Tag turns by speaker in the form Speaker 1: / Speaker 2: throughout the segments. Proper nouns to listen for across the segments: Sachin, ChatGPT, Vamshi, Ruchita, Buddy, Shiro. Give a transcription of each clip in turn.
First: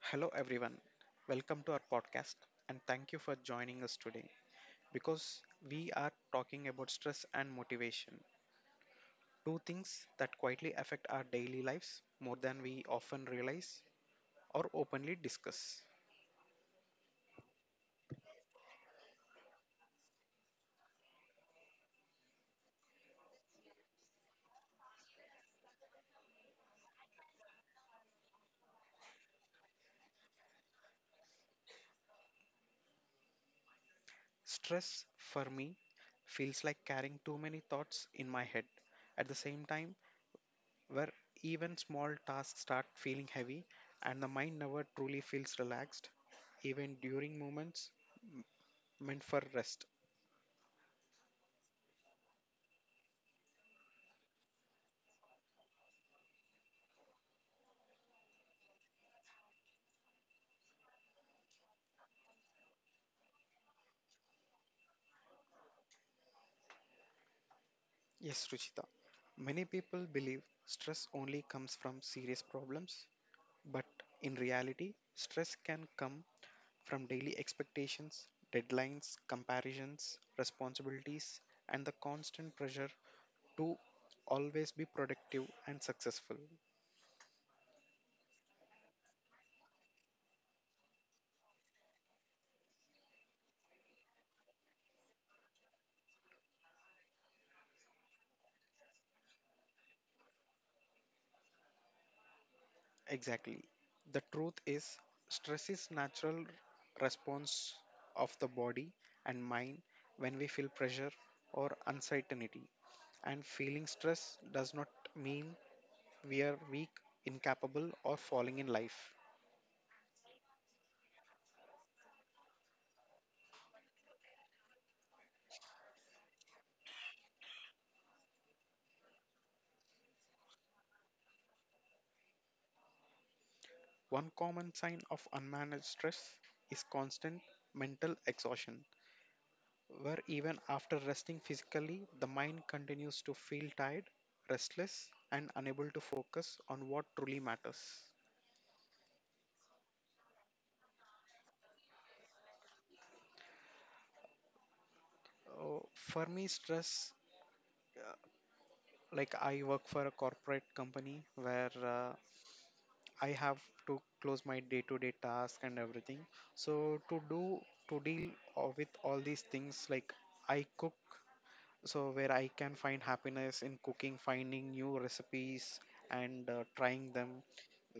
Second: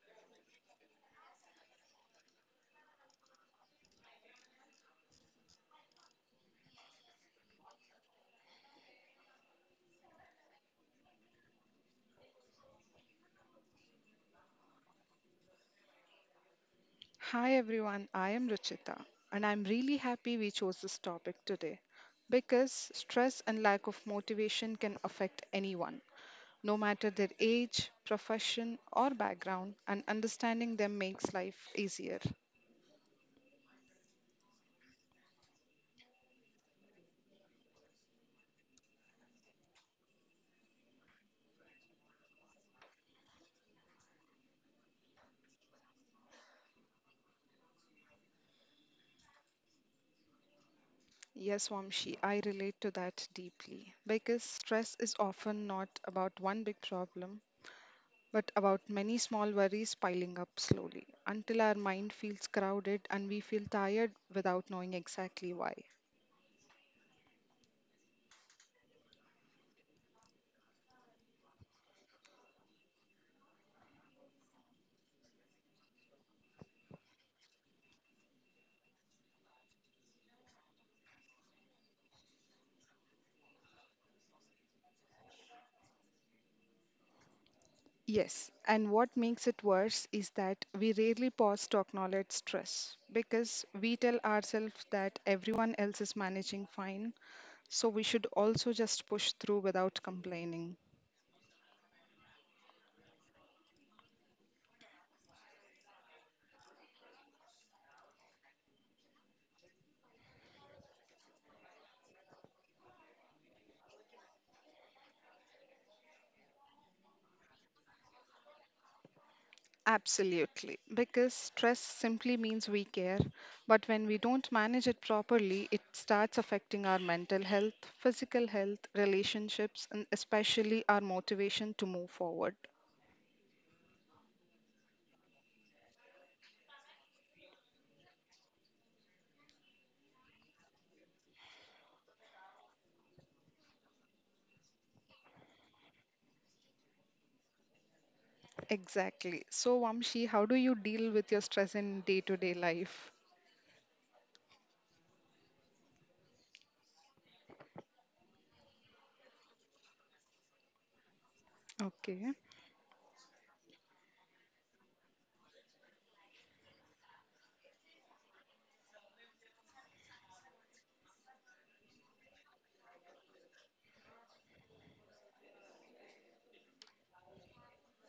Speaker 1: Hello, everyone. Welcome to our podcast and thank you for joining us today because we are talking about stress and motivation, two things that quietly affect our daily lives more than we often realize or openly discuss.
Speaker 2: Hi everyone, I am Ruchita, and I'm really happy we chose this topic today because stress and lack of motivation can affect anyone, no matter their age, profession, or background, and understanding them makes life easier.
Speaker 1: Stress, for me, feels like carrying too many thoughts in my head at the same time, where even small tasks start feeling heavy and the mind never truly feels relaxed, even during moments meant for rest.
Speaker 2: Yes, Wamshi, I relate to that deeply because stress is often not about one big problem, but about many small worries piling up slowly until our mind feels crowded and we feel tired without knowing exactly why.
Speaker 1: Yes, Ruchita. Many people believe stress only comes from serious problems, but in reality, stress can come from daily expectations, deadlines, comparisons, responsibilities, and the constant pressure to always be productive and successful.
Speaker 2: Yes, and what makes it worse is that we rarely pause to acknowledge stress because we tell ourselves that everyone else is managing fine, so we should also just push through without complaining.
Speaker 1: Exactly. The truth is, stress is natural response of the body and mind when we feel pressure or uncertainty. And feeling stress does not mean we are weak, incapable, or falling in life.
Speaker 2: Absolutely, because stress simply means we care, but when we don't manage it properly, it starts affecting our mental health, physical health, relationships, and especially our motivation to move forward.
Speaker 1: One common sign of unmanaged stress is constant mental exhaustion, where even after resting physically, the mind continues to feel tired, restless, and unable to focus on what truly matters.
Speaker 2: Exactly. So, Vamshi, how do you deal with your stress in day-to-day life?
Speaker 1: Oh, for me, stress, uh, like I work for a corporate company where
Speaker 2: Okay.
Speaker 1: I have to close my day-to-day task and everything. So to deal with all these things, like I cook, so where I can find happiness in cooking, finding new recipes and trying them.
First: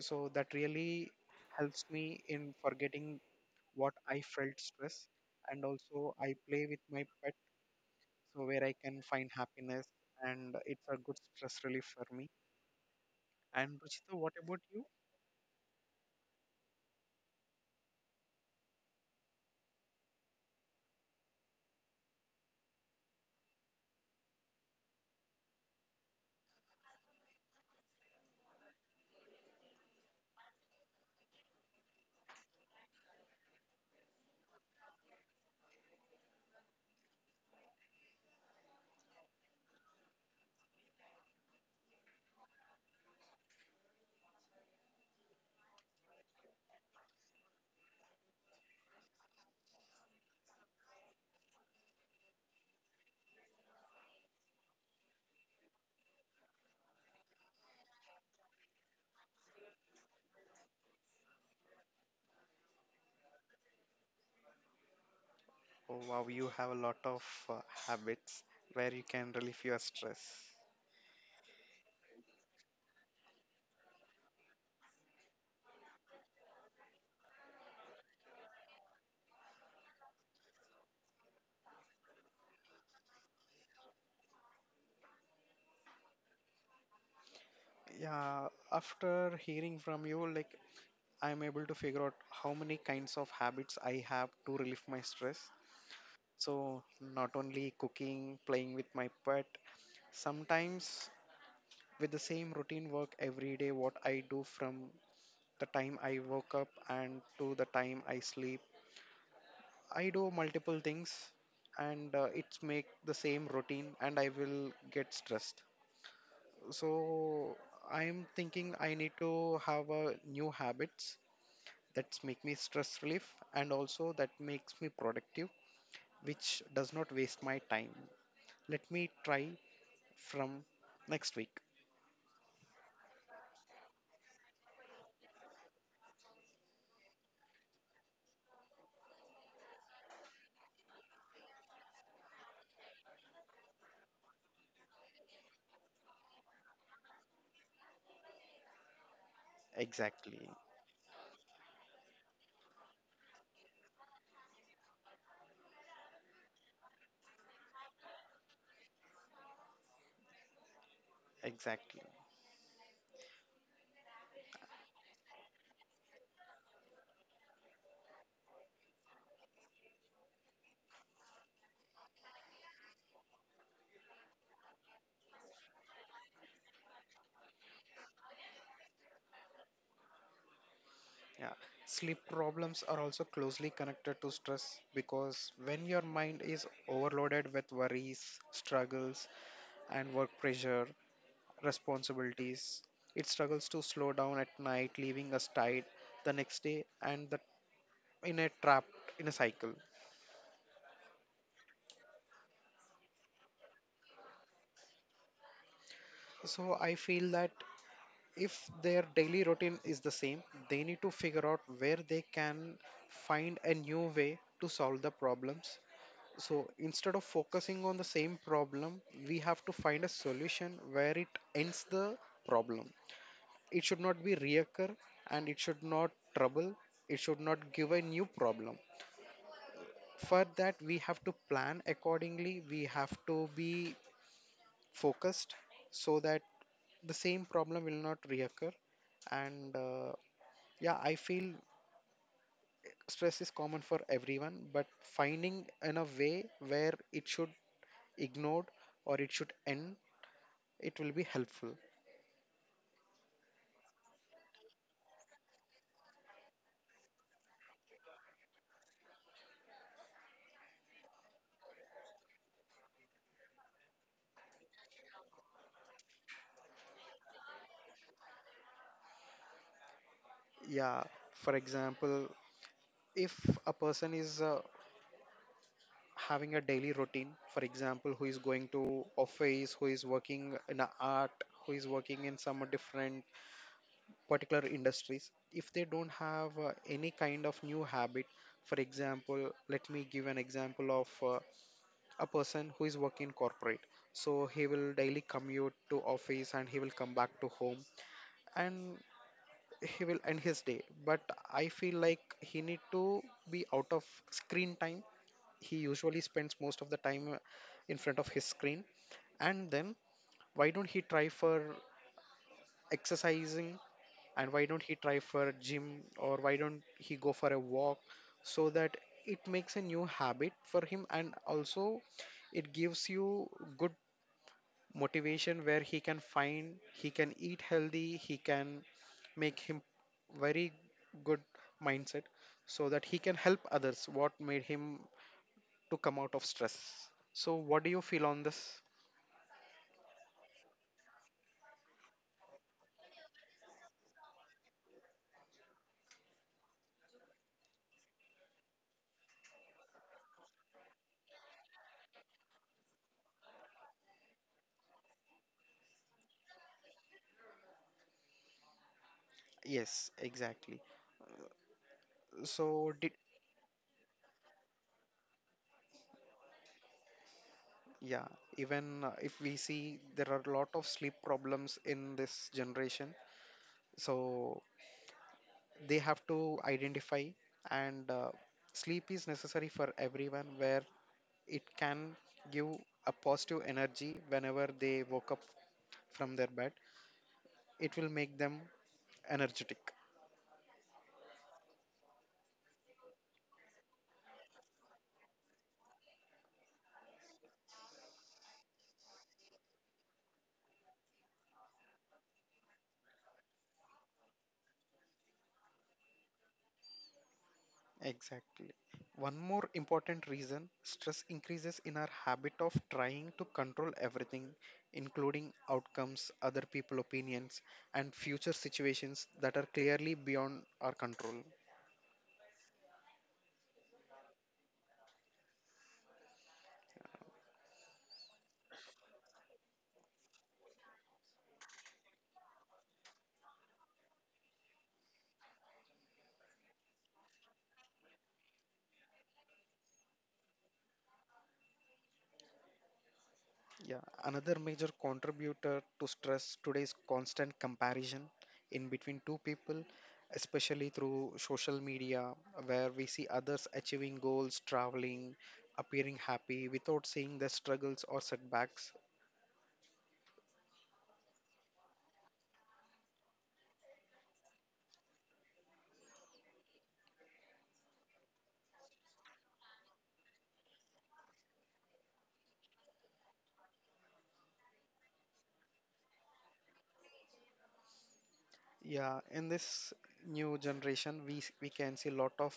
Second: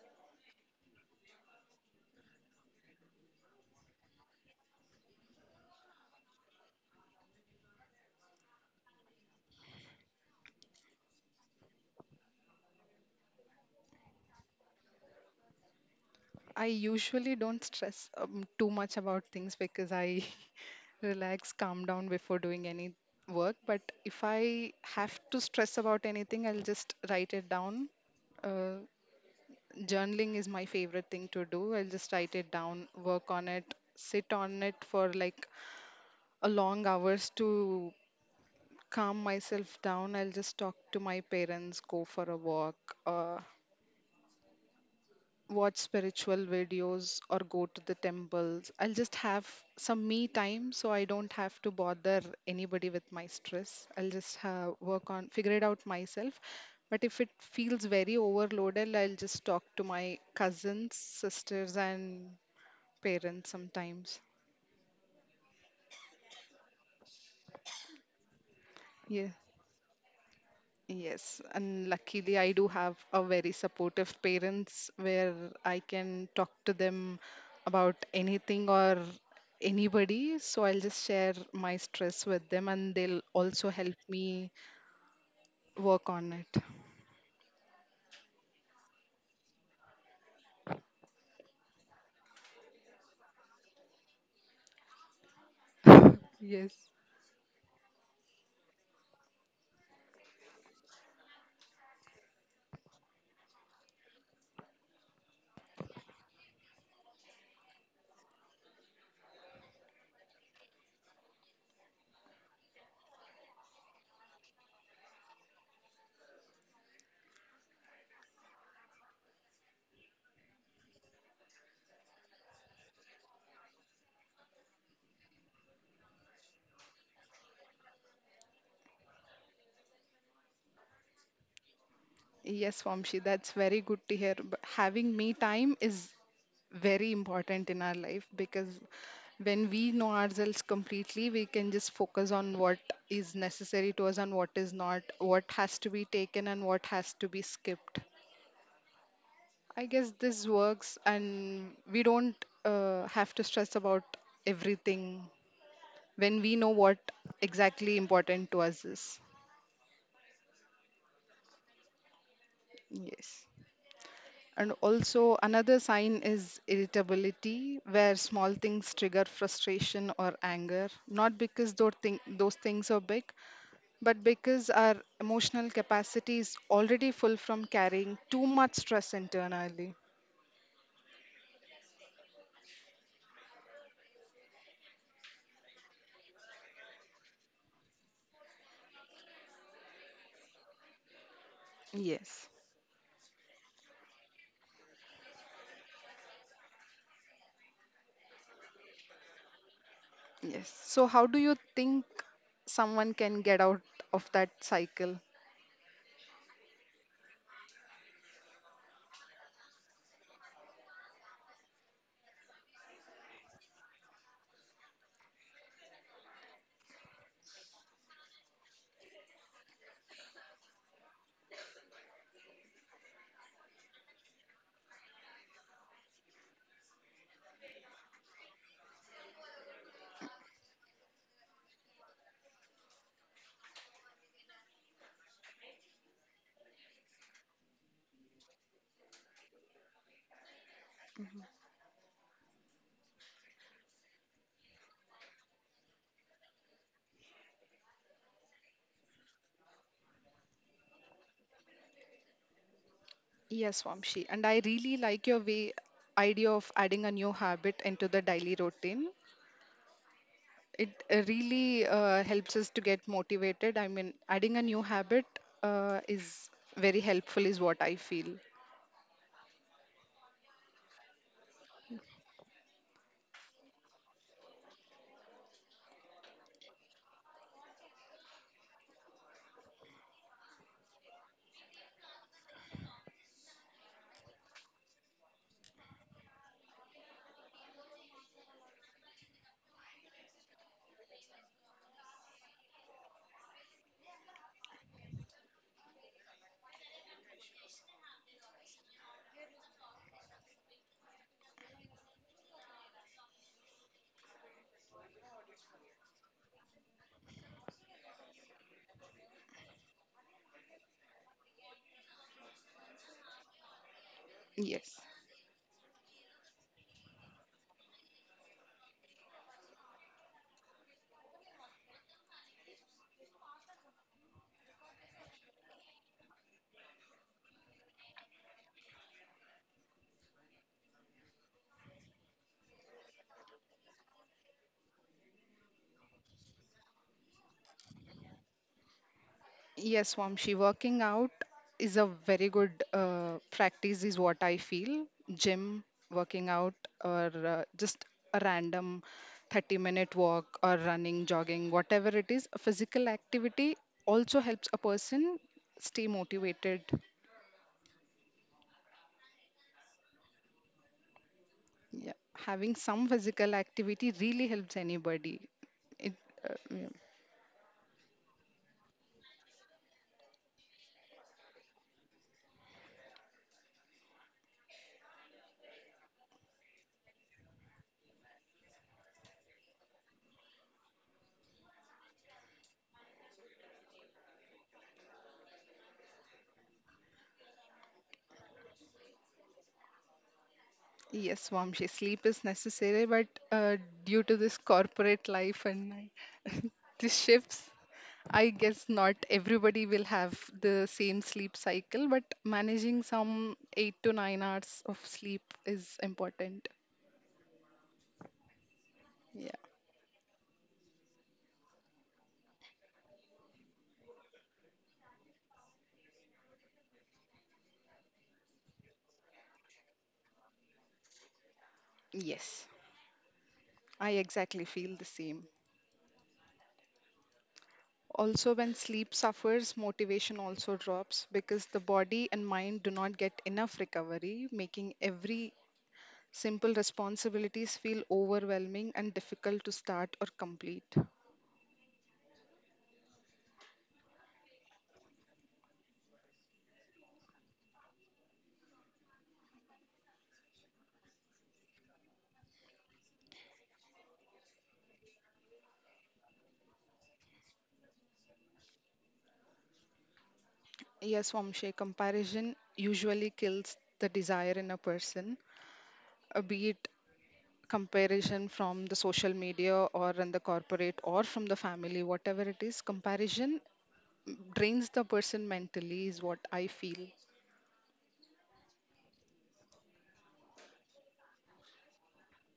Speaker 1: So that really helps me in forgetting what I felt stress, and also I play with my pet so where I can find happiness, and it's a good stress relief for me. And Ruchita, what about you?
Speaker 2: I usually don't stress too much about things because I relax, calm down before doing any work. But if I have to stress about anything, I'll just write it down. Uh, Journaling is my favorite thing to do. I'll just write it down, work on it, sit on it for like a long hours to calm myself down. I'll just talk to my parents, go for a walk, uh, watch spiritual videos, or go to the temples. I'll just have some me time so I don't have to bother anybody with my stress. I'll just work on, figure it out myself. But if it feels very overloaded, I'll just talk to my cousins, sisters, and parents sometimes.
Speaker 1: Oh wow, you have a lot of uh, habits where you can
Speaker 2: Yeah.
Speaker 1: relieve your stress.
Speaker 2: Yes, and luckily I do have a very supportive parents where I can talk to them about anything or anybody. So I'll just share my stress with them and they'll also help me work on
Speaker 1: Yeah, after hearing from you, like I'm able to figure out how many kinds of habits I have to relieve my stress.
Speaker 2: it. Yes.
Speaker 1: So, not only cooking, playing with my pet, sometimes with the same routine work every day, what I do from the time I woke up and to the time I sleep, I do multiple things and it's make the same routine and I will get stressed. So I'm thinking I need to have a new habits that make me stress relief and also that makes me productive, which does not waste my time. Let me try from next week.
Speaker 2: Yes, Vamshi, that's very good to hear. But having me time is very important in our life because when we know ourselves completely, we can just focus on what is necessary to us and what is not, what has to be taken and what has to be skipped. I guess this
Speaker 1: Exactly.
Speaker 2: works, and we don't have to stress about everything when we know what exactly important to us is.
Speaker 1: Exactly.
Speaker 2: Yes. And also, another sign is irritability, where small things trigger frustration or anger, not because those things are big, but because our emotional capacity is already full from carrying too much stress internally.
Speaker 1: Yeah. Sleep problems are also closely connected to stress because when your mind is overloaded with worries, struggles, and work pressure,
Speaker 2: Yes,
Speaker 1: responsibilities. It struggles to slow down at night, leaving us tired the next day in a trap in a cycle.
Speaker 2: yes. So, how do you think someone can get out of that cycle?
Speaker 1: So I feel that if their daily routine is the same, they need to figure out where they can find a new way to solve the problems. So instead of focusing on the same problem, we have to find a solution where it ends the problem. It should not be reoccur and it should not trouble, it should not give a new problem. For that we have to plan accordingly, we have to be focused so that the same problem will not reoccur. And yeah, I feel stress is common for everyone, but finding in a way where it should ignored or it should end, it will be helpful.
Speaker 2: Yes, Vamshi. And I really like your way idea of adding a new habit into the daily routine. It really helps us to get motivated. I mean, adding a new habit is very helpful, is what I feel.
Speaker 1: Yeah, for example, if a person is having a daily routine, for example, who is going to office, who is working in a art, who is working in some different particular industries, if they don't have any kind of new habit. For example, let me give an example of a person who is working corporate. So he will daily commute to office and he will come back to home and he will end his day, but I feel like he need to be out of screen time. He usually spends most of the time in front of his screen, and then why don't he try for exercising, and why don't he
Speaker 2: Yes.
Speaker 1: try for gym, or why don't he go for a walk, so that it makes a new habit for him and also it gives you good motivation where he can find he can eat healthy, he can make him very good mindset, so that he can help others what made him to come out of stress. So what do you feel on this?
Speaker 2: Yes, Swamshi, working out is a very good practice, is what I feel. Gym, working out, or just a random 30-minute walk, or running, jogging, whatever it is, a physical activity also helps a person stay motivated.
Speaker 1: Yes, exactly.
Speaker 2: Yeah, having
Speaker 1: So
Speaker 2: some
Speaker 1: did
Speaker 2: physical activity really helps anybody. It, yeah.
Speaker 1: Yeah, even if we see there are a lot of sleep problems in this generation, so they have to identify, and sleep is necessary for everyone where it can give a positive energy whenever they woke up from their bed. It will make them energetic.
Speaker 2: Yes, Vamshi, sleep is necessary, but uh, due to this corporate life and these shifts, I guess not everybody will have the same sleep cycle, but managing some 8 to 9 hours of sleep is important.
Speaker 1: Exactly. One
Speaker 2: Yeah,
Speaker 1: more important reason stress increases in our habit of trying to control everything, including outcomes, other people opinions, and future situations that are clearly beyond our control.
Speaker 2: yes, I exactly feel the same. Also, when sleep suffers, motivation also drops because the body and mind do not get enough recovery, making every simple responsibilities feel overwhelming and difficult to start or complete.
Speaker 1: Yeah, another major contributor to stress today is constant comparison in between two people, especially through social media, where we see others achieving goals, traveling, appearing happy without seeing their struggles or setbacks.
Speaker 2: Yes, Vamshe, comparison usually kills the desire in a person, be it comparison from the social media or in the corporate or from the family, whatever it is, comparison drains the person mentally, is what I feel.
Speaker 1: Yeah, in this new generation, we can see a lot of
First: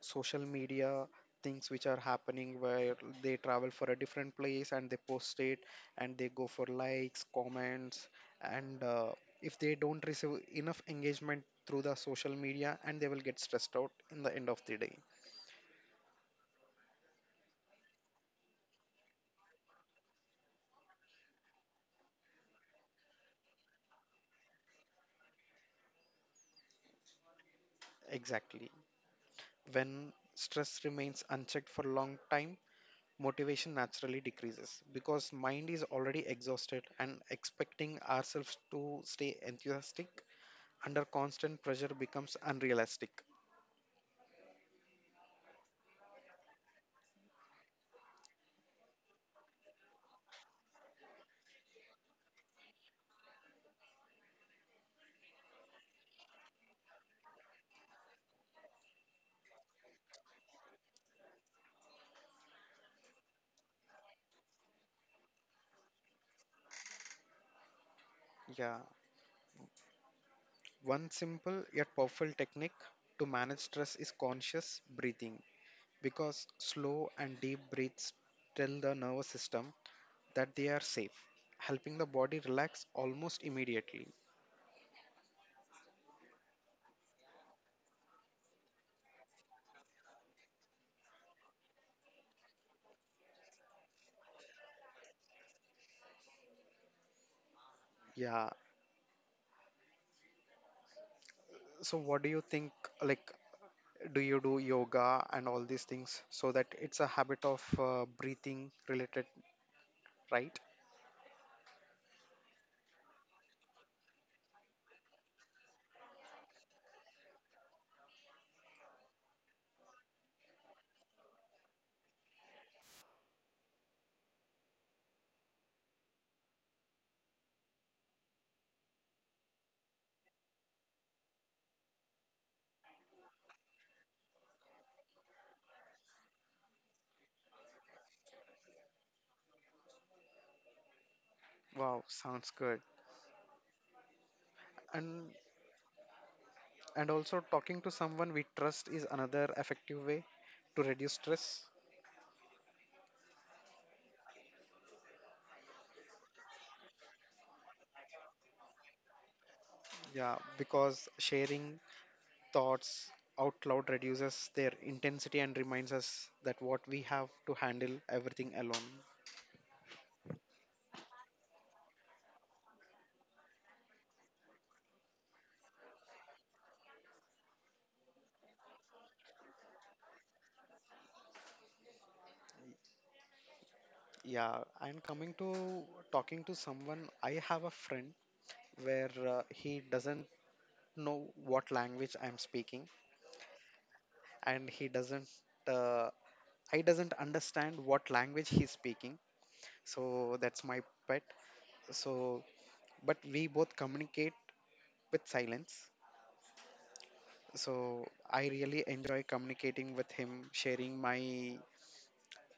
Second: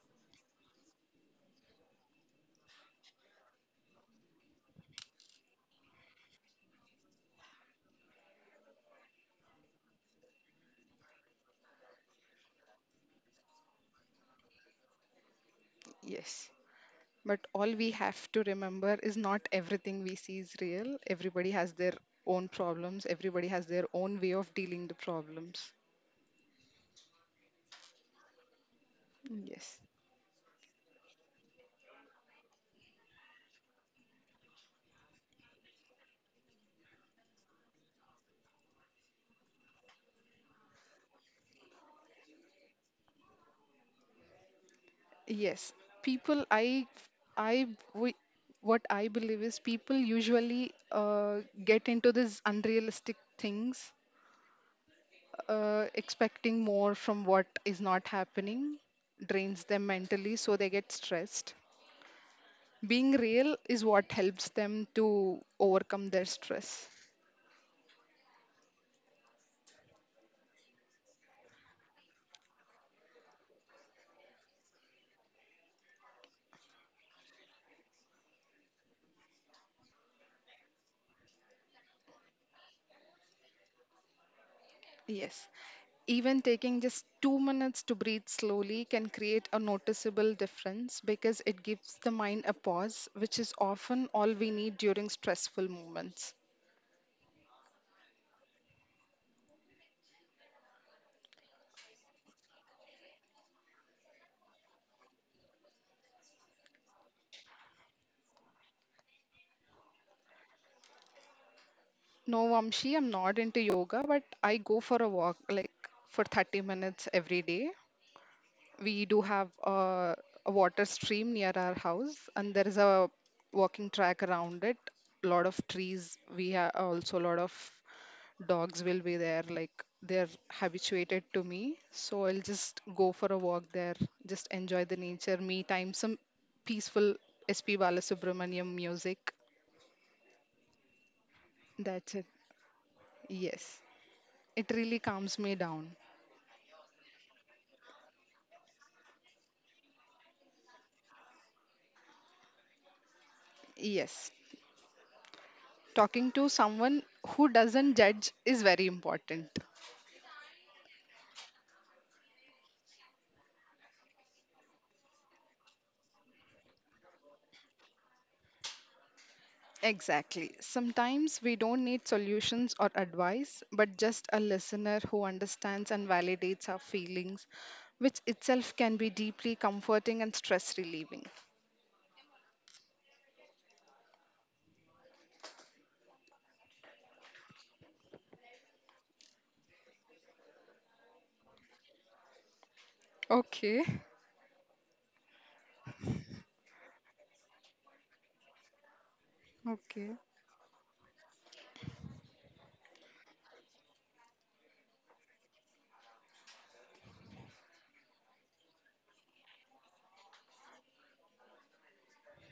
Speaker 1: social media things which are happening where they travel for a different place and they post it and they go for likes, comments, and if they don't receive enough engagement through the social media, and they will get stressed out in the end of the day.
Speaker 2: Yes. But all we have to remember is not everything we see is real. Everybody has their own problems, everybody has their own way of dealing the problems.
Speaker 1: Exactly.
Speaker 2: Yes.
Speaker 1: When stress remains unchecked for a long time, motivation naturally decreases because mind is already exhausted and expecting ourselves to stay enthusiastic under constant pressure becomes unrealistic.
Speaker 2: Yes, people I we, what I believe is people usually get into these unrealistic things, expecting more from what is not happening, drains them mentally, so they get stressed. Being real is what helps them to overcome their stress.
Speaker 1: Yeah, one simple yet powerful technique to manage stress is conscious breathing because slow and deep breaths tell the nervous system that they are safe, helping the body relax almost immediately.
Speaker 2: Yes. Even taking just 2 minutes to breathe slowly can create a noticeable difference because it gives the mind a pause, which is often all we need during stressful moments.
Speaker 1: Yeah, so what do you think, like, do you do yoga and all these things, so that it's a habit of breathing related, right?
Speaker 2: No, Vamshi, I'm not into yoga, but I go for a walk like for 30 minutes every day. We do have a water stream near our house and there is a walking track around it. A lot of trees we have, also a lot of dogs will be there, like they're habituated to me, so I'll just go for a walk there, just enjoy the nature, me time, some peaceful sp balasubramaniam music.
Speaker 1: Wow,
Speaker 2: That's it.
Speaker 1: sounds good.
Speaker 2: Yes, it really
Speaker 1: and
Speaker 2: calms me down.
Speaker 1: and also, talking to someone we trust is another effective way to reduce stress.
Speaker 2: Yes, talking to someone who doesn't judge is very important.
Speaker 1: Yeah, because sharing thoughts out loud reduces their intensity and reminds us that what we have to handle everything alone.
Speaker 2: Exactly. Sometimes we don't need solutions or advice, but just a listener who understands and validates our feelings, which itself can be deeply comforting and stress relieving.
Speaker 1: Yeah, and coming to talking to someone, I have a friend where he doesn't know what language I'm speaking,
Speaker 2: Okay,
Speaker 1: and he doesn't, uh, I doesn't understand what language he's speaking.
Speaker 2: okay.
Speaker 1: So that's my pet. So, but we both communicate with silence. So I really enjoy communicating with him, sharing my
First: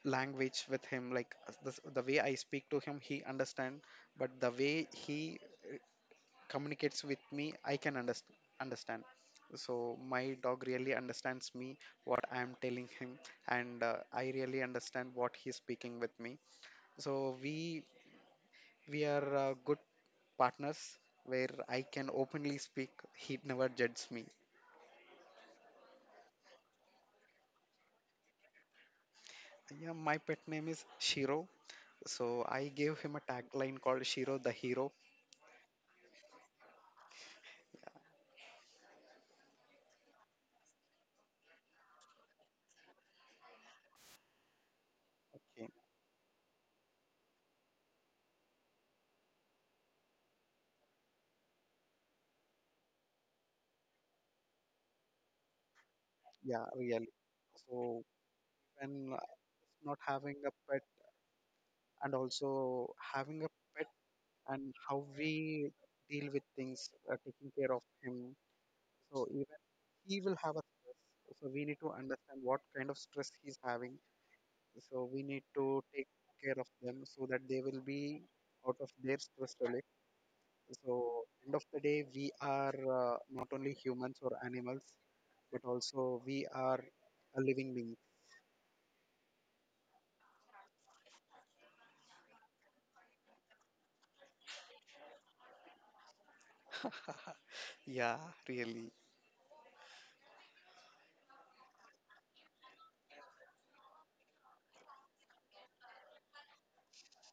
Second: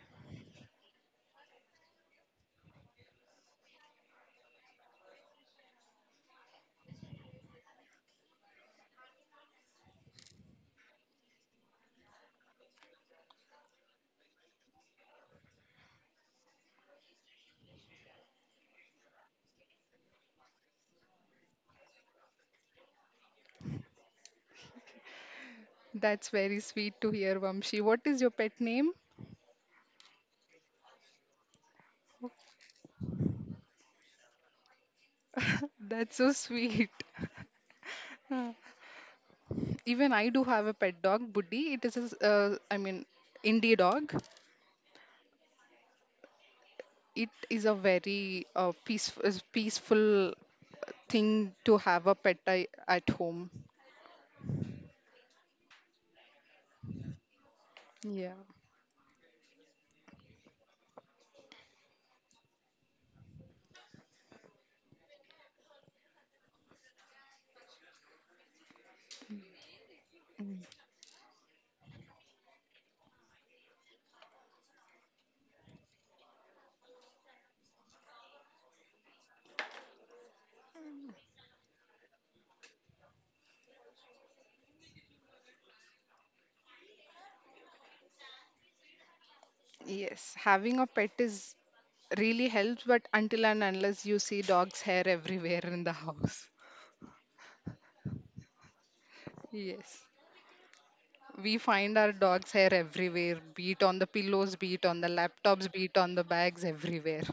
Speaker 1: language with him, like the way I speak to him he understand, but the way he communicates with me I can understand. So my dog really understands me what I am telling him, and I really understand what he's speaking with me. So we are good partners where I can openly speak. He never judges me.
Speaker 2: That's very sweet to hear, Vamshi. What is your pet name?
Speaker 1: Yeah, my pet name is Shiro. So I gave him a tagline called Shiro the Hero.
Speaker 2: That's so sweet. Even I do have a pet dog, Buddy. It is a, I mean, indie dog.
Speaker 1: Okay.
Speaker 2: It is a very peaceful thing to have a pet I, at home.
Speaker 1: Yeah, really. So
Speaker 2: Yeah.
Speaker 1: when not having a pet and also having a pet and how we deal with things, taking care of him. So even he will have a stress. So we need to understand what kind of stress he's having, so we need to take care of them so that they will be out of their stress relief. So end of the day, we are not only humans or animals, but also we are a living being.
Speaker 2: Yes, having a pet is really helps, but until and unless you see dog's hair everywhere in the house.
Speaker 1: Yeah, really.
Speaker 2: Yes. We find our dog's hair everywhere, be it on the pillows, be it on the laptops, be it on the bags, everywhere.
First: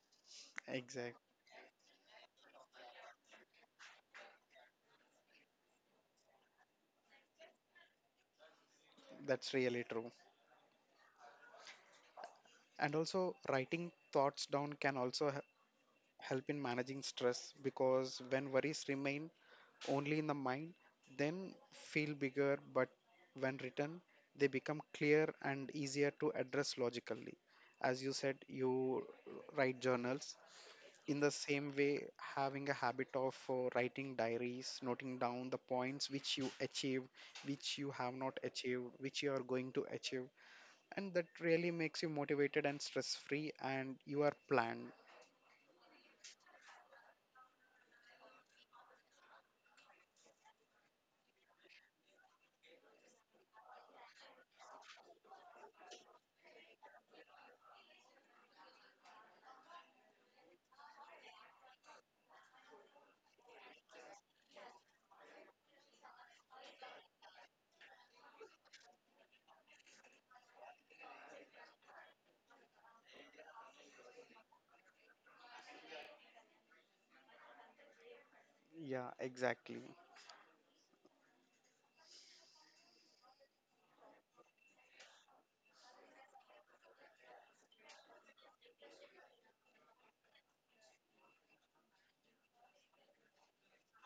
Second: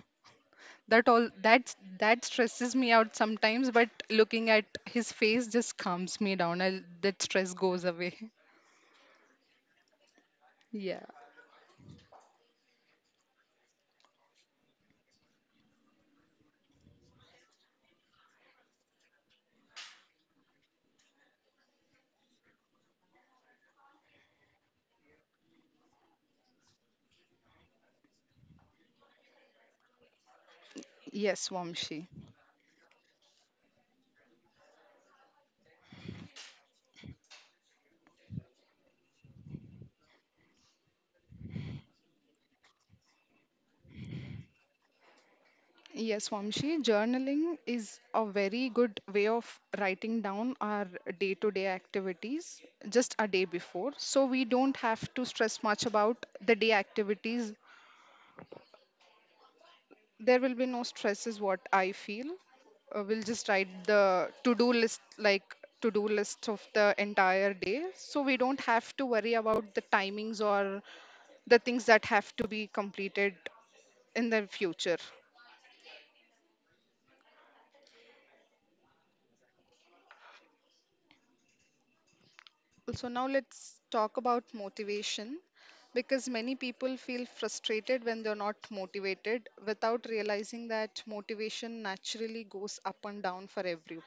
Speaker 2: That
Speaker 1: Exact
Speaker 2: all that that stresses me out sometimes, but looking at his face just calms me down. I that stress goes away.
Speaker 1: That's really true.
Speaker 2: Yeah.
Speaker 1: And also, writing thoughts down can also help in managing stress because when worries remain only in the mind, then feel bigger, but when written, they become clear and easier to address logically. As you said, you write journals. In the
Speaker 2: Yes,
Speaker 1: same
Speaker 2: Vamshi.
Speaker 1: way, having a habit of writing diaries, noting down the points which you achieved, which you have not achieved, which you are going to achieve, and that really makes you motivated and stress free, and you are planned.
Speaker 2: Yes, Vamshi, journaling is a very good way of writing down our day to day activities just a day before. So we don't have to stress much about the day activities. There will be no stress, is what I feel. We'll just write the to do list, like to do list of the entire day. So we don't have to worry about the timings or the things that have to be completed in the future.
Speaker 1: Yeah, exactly.
Speaker 2: So now let's talk about motivation because many people feel frustrated when they're not motivated without realizing that motivation naturally goes up and down for everyone.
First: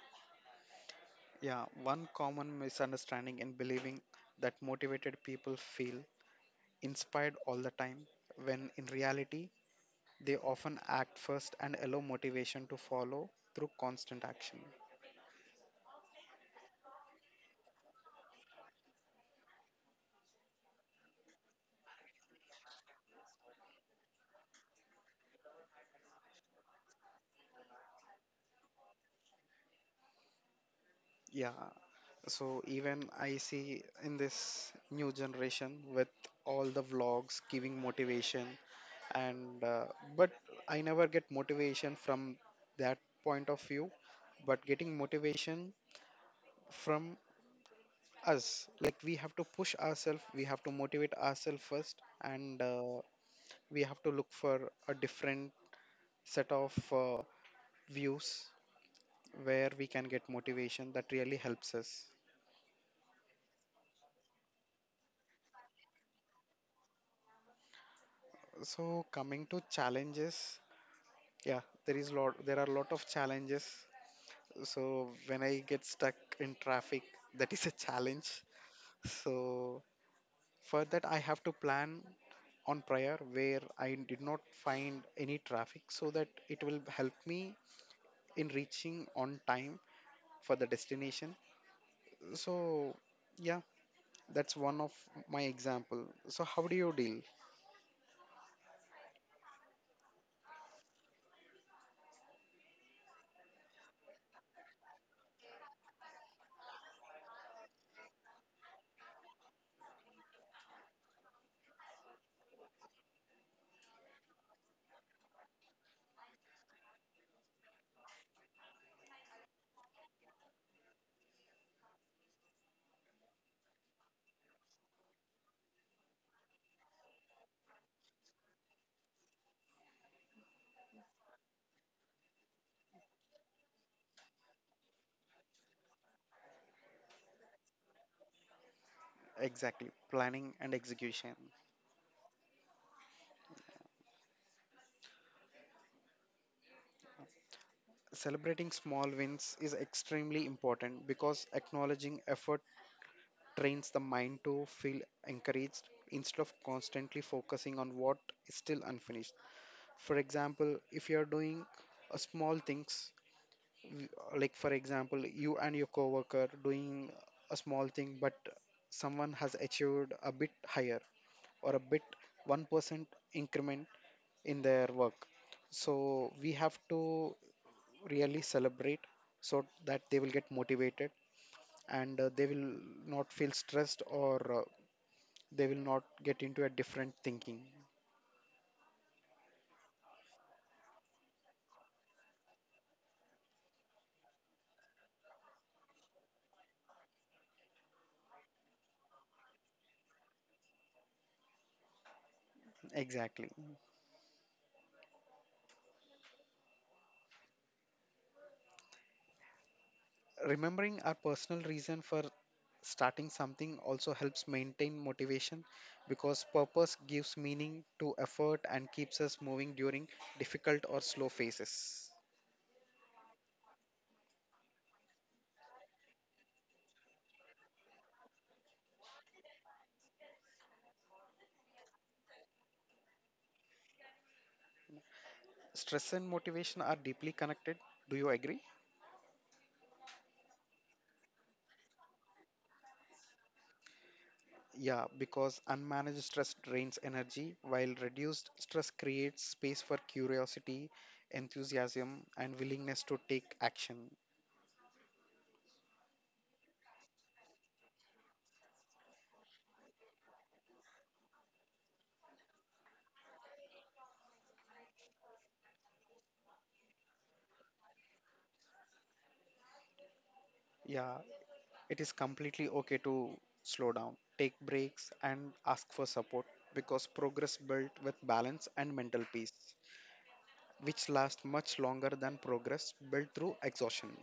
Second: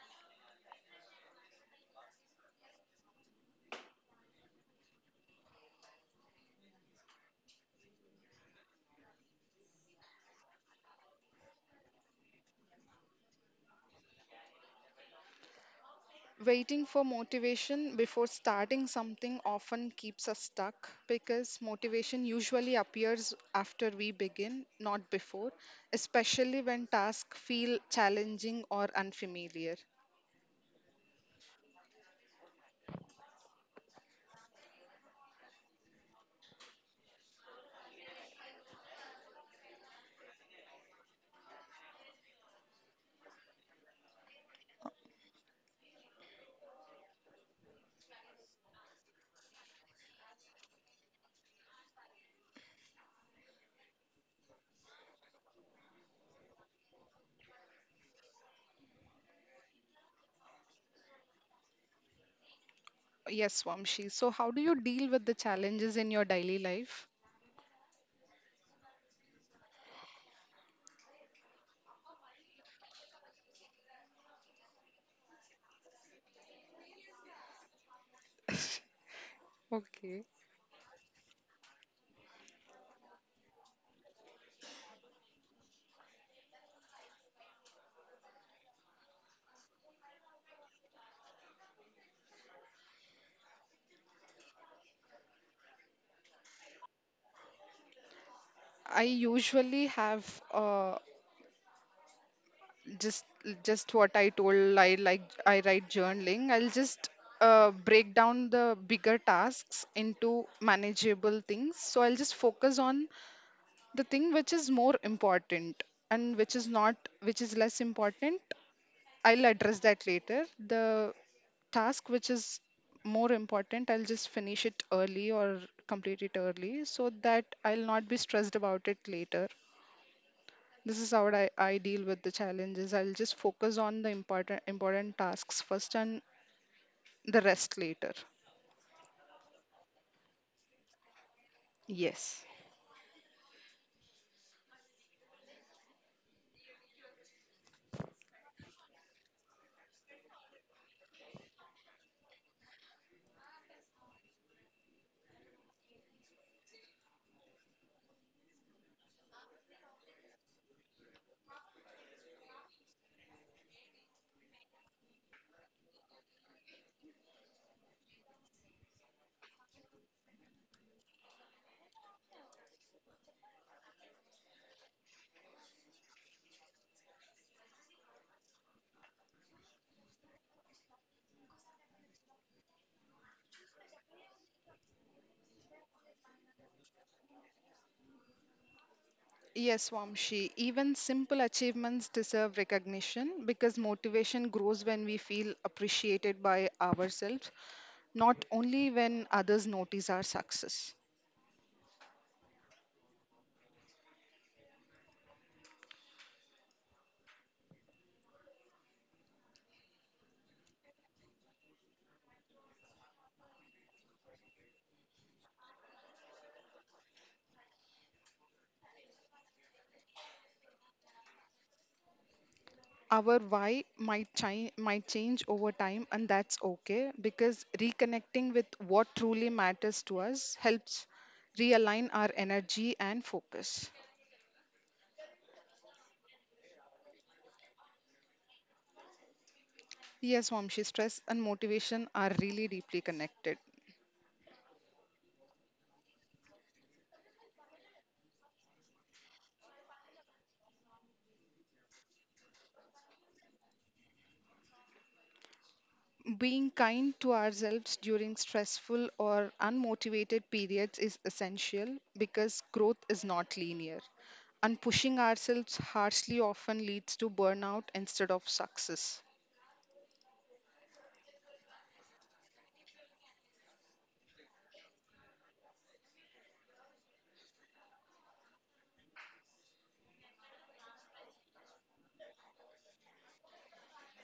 Speaker 1: Yeah, one common misunderstanding in believing that motivated people feel inspired all the time, when in reality, they often act first and allow motivation to follow through constant action.
Speaker 2: Waiting for motivation before starting something often keeps us stuck because motivation usually appears after we begin, not before, especially when tasks feel challenging or unfamiliar.
Speaker 1: Yeah, so even I see in this new generation with all the vlogs giving motivation, and but I never get motivation from that point of view, but getting motivation from us, like we have to push ourselves, we have to motivate ourselves first, and we have to look for a different set of views where we can get motivation that really helps us.
Speaker 2: Yes, Vamshi. So, how do you deal with the challenges in your daily life?
Speaker 1: So coming to challenges, yeah, there are a lot of challenges. So when I get stuck in traffic that is a challenge. So
Speaker 2: Okay.
Speaker 1: for that I have to plan on prior where I did not find any traffic so that it will help me in reaching on time for the destination. So, yeah, that's one of my example. So, how do you deal?
Speaker 2: I usually have uh just just what I told I like I write journaling. I'll just break down the bigger tasks into manageable things. So I'll just focus on the thing which is more important and which is not which is less important. I'll address that later. The task which is more important, I'll just finish it early or complete it early so that I'll not be stressed about it later. This is how I deal with the challenges. I'll just focus on the important tasks first and the rest later.
Speaker 1: Exactly? Planning and execution.
Speaker 2: Yes.
Speaker 1: Celebrating small wins is extremely important because acknowledging effort trains the mind to feel encouraged instead of constantly focusing on what is still unfinished. For example, if you are doing a small things Y- like for example you and your coworker doing a small thing, but someone has achieved a bit higher or a bit 1% increment in their work. So we have to really celebrate so that they will get motivated, and they will not feel stressed or uh, they will not get into a different thinking.
Speaker 2: Yes, Vamshi. Even simple achievements deserve recognition because motivation grows when we feel appreciated by ourselves, not only when others notice our success.
Speaker 1: Exactly. Remembering our personal reason for starting something also helps maintain motivation because purpose gives meaning to effort and keeps us moving during difficult or slow phases.
Speaker 2: Our why might change over time and that's okay because reconnecting with what truly matters to us helps realign our energy and focus.
Speaker 1: Stress and motivation are deeply connected. Do you agree?
Speaker 2: Yes Vamshi, stress and motivation are really deeply connected.
Speaker 1: Yeah, because unmanaged stress drains energy, while reduced stress creates space for curiosity, enthusiasm, and willingness to take action.
Speaker 2: Being kind to ourselves during stressful or unmotivated periods is essential because growth is not linear and pushing ourselves harshly often leads to burnout instead of success.
Speaker 1: Yeah, it is completely okay to slow down, take breaks, and ask for support because progress built with balance and mental peace, which lasts much longer than progress built through exhaustion.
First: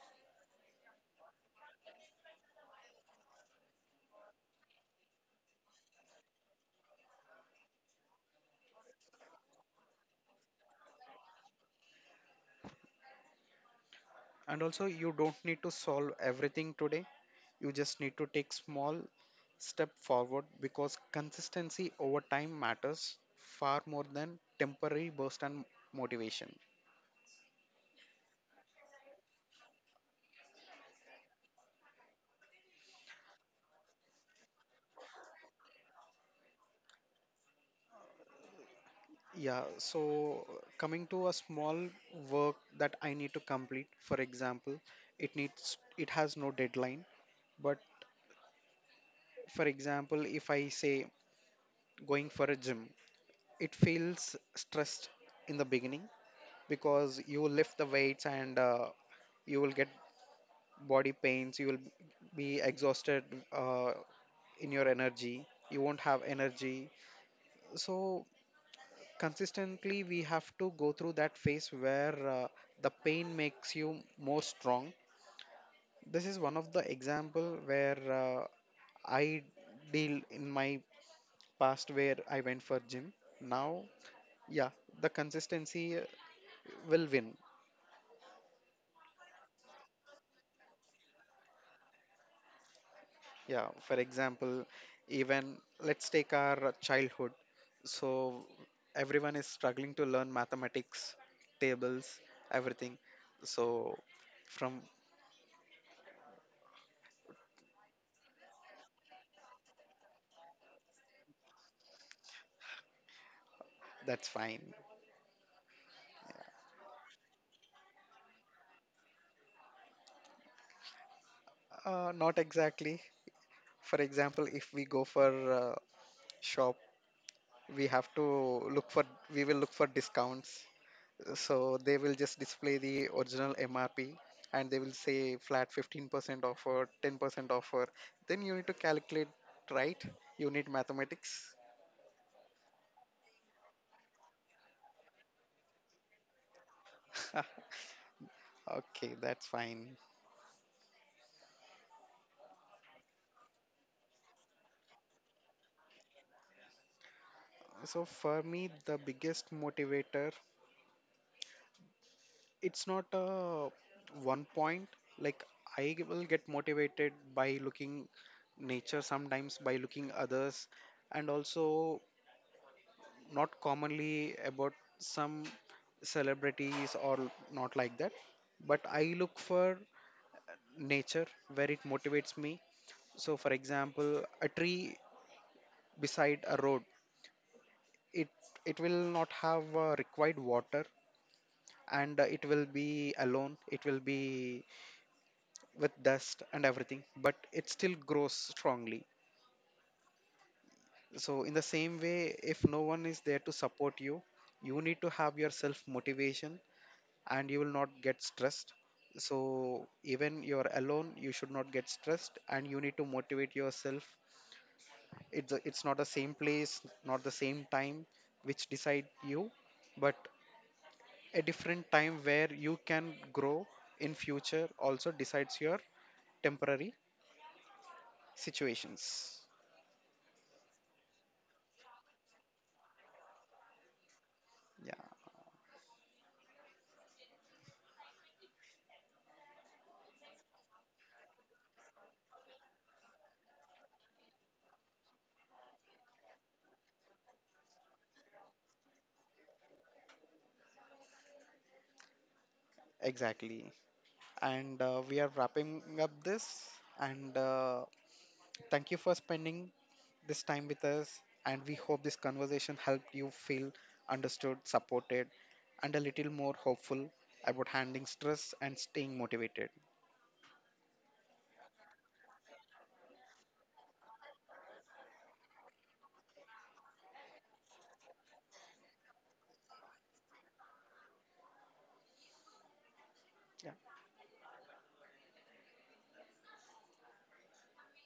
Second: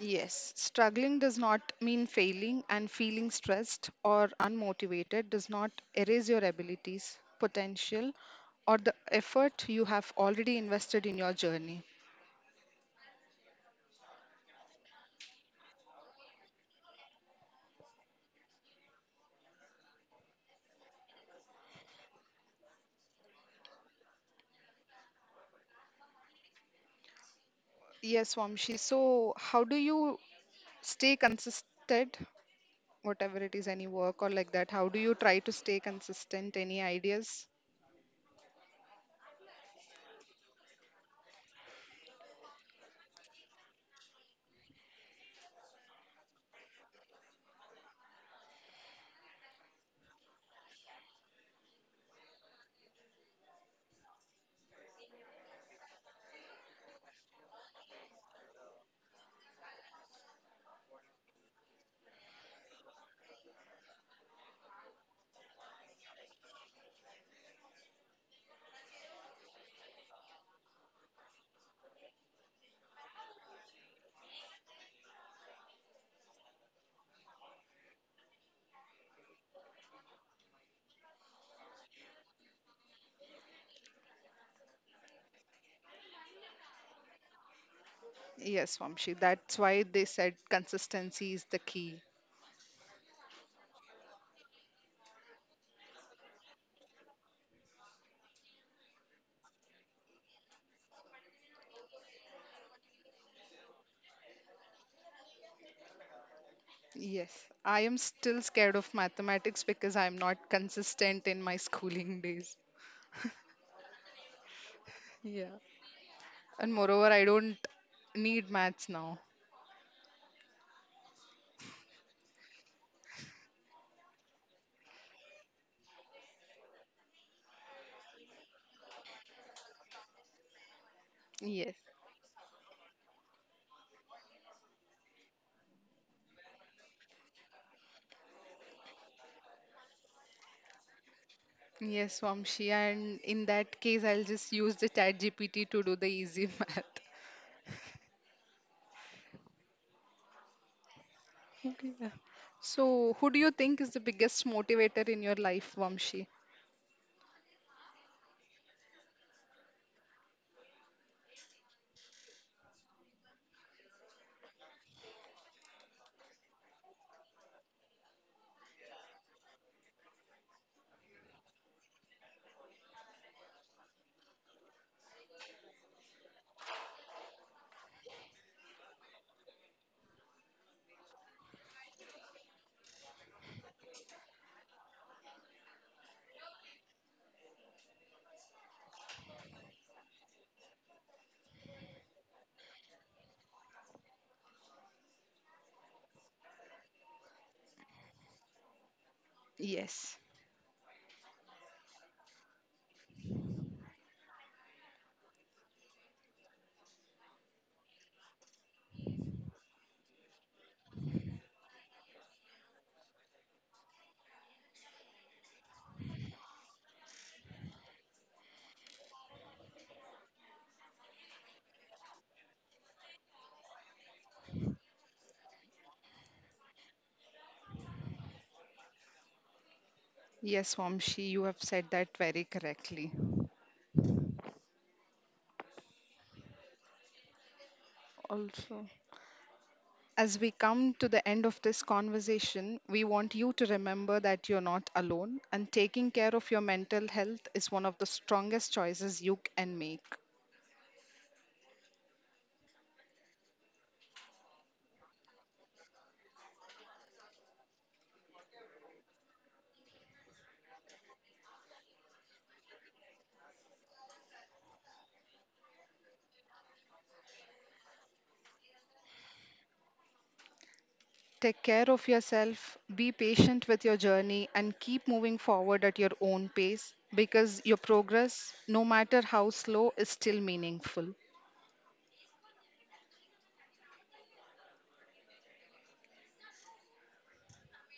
Speaker 2: Yes, struggling does not mean failing, and feeling stressed or unmotivated does not erase your abilities, potential, or the effort you have already invested in your journey.
Speaker 1: And also, you don't need to solve everything today, you just need to take small step forward because consistency over time matters far more than temporary burst and motivation.
Speaker 2: Yes, Vamshi. So, how do you stay consistent, whatever it is, any work or like that? How do you try to stay consistent? Any ideas?
Speaker 1: Yeah, so coming to a small work that I need to complete, for example, it has no deadline, but for example, if I say going for a gym, it feels stressed in the beginning because you will lift the weights and you will get body pains, you will be exhausted uh, in your energy, you won't have energy. So consistently we have to go through that phase where the pain makes you more strong. This is one of the example where I deal in my past where I went for gym now. Yeah, the consistency will win.
Speaker 2: Yes, Vamshi. That's why they said consistency is the key.
Speaker 1: Yeah, for example, even let's take our childhood. So everyone is struggling to learn mathematics tables, everything. So from.
Speaker 2: Yes, I am still scared of mathematics because I'm not consistent in my schooling days.
Speaker 1: That's fine.
Speaker 2: Yeah. And moreover, I don't need maths now.
Speaker 1: Not exactly. For example, if we go for shop, we have to look for, we will look for discounts.
Speaker 2: Yes.
Speaker 1: So they will just display the original MRP, and they will say flat 15% offer, 10% offer. Then you need to calculate, right? You need mathematics.
Speaker 2: Yes, Vamshi. And in that case, I'll just use the chat GPT to do the easy math.
Speaker 1: Okay, that's fine.
Speaker 2: Okay. Yeah. So, who do you think is the biggest motivator in your life, Vamshi?
Speaker 1: So for me, the biggest motivator, it's not a one point, like I will get motivated by looking nature, sometimes by looking others, and also not commonly about some celebrities or not like that, but I look for nature where it motivates me. So for example a tree beside a road, it it will not have required water, and it will be alone, it will be with dust and everything, but it still grows strongly.
Speaker 2: Yes.
Speaker 1: So, in the same way, if no one is there to support you, you need to have your self motivation, and you will not get stressed. So, even you're alone, you should not get stressed and you need to motivate yourself. It's not the same place, not the same time which decide you, but a different time where you can grow in future also decides your temporary situations.
Speaker 2: Yes, Vamshi, you have said that very correctly.
Speaker 1: Yeah.
Speaker 2: Also, as we come to the end of this conversation, we want you to remember that you're not alone and taking care of your mental health is one of the strongest choices you can make.
Speaker 1: Exactly. And we are wrapping up this. And thank you for spending this time with us. And we hope this conversation helped you feel understood, supported, and a little more hopeful about handling stress and staying motivated.
Speaker 2: Take care of yourself, be patient with your journey, and keep moving forward at your own pace because your progress, no matter how slow, is still meaningful.
Speaker 1: Yeah.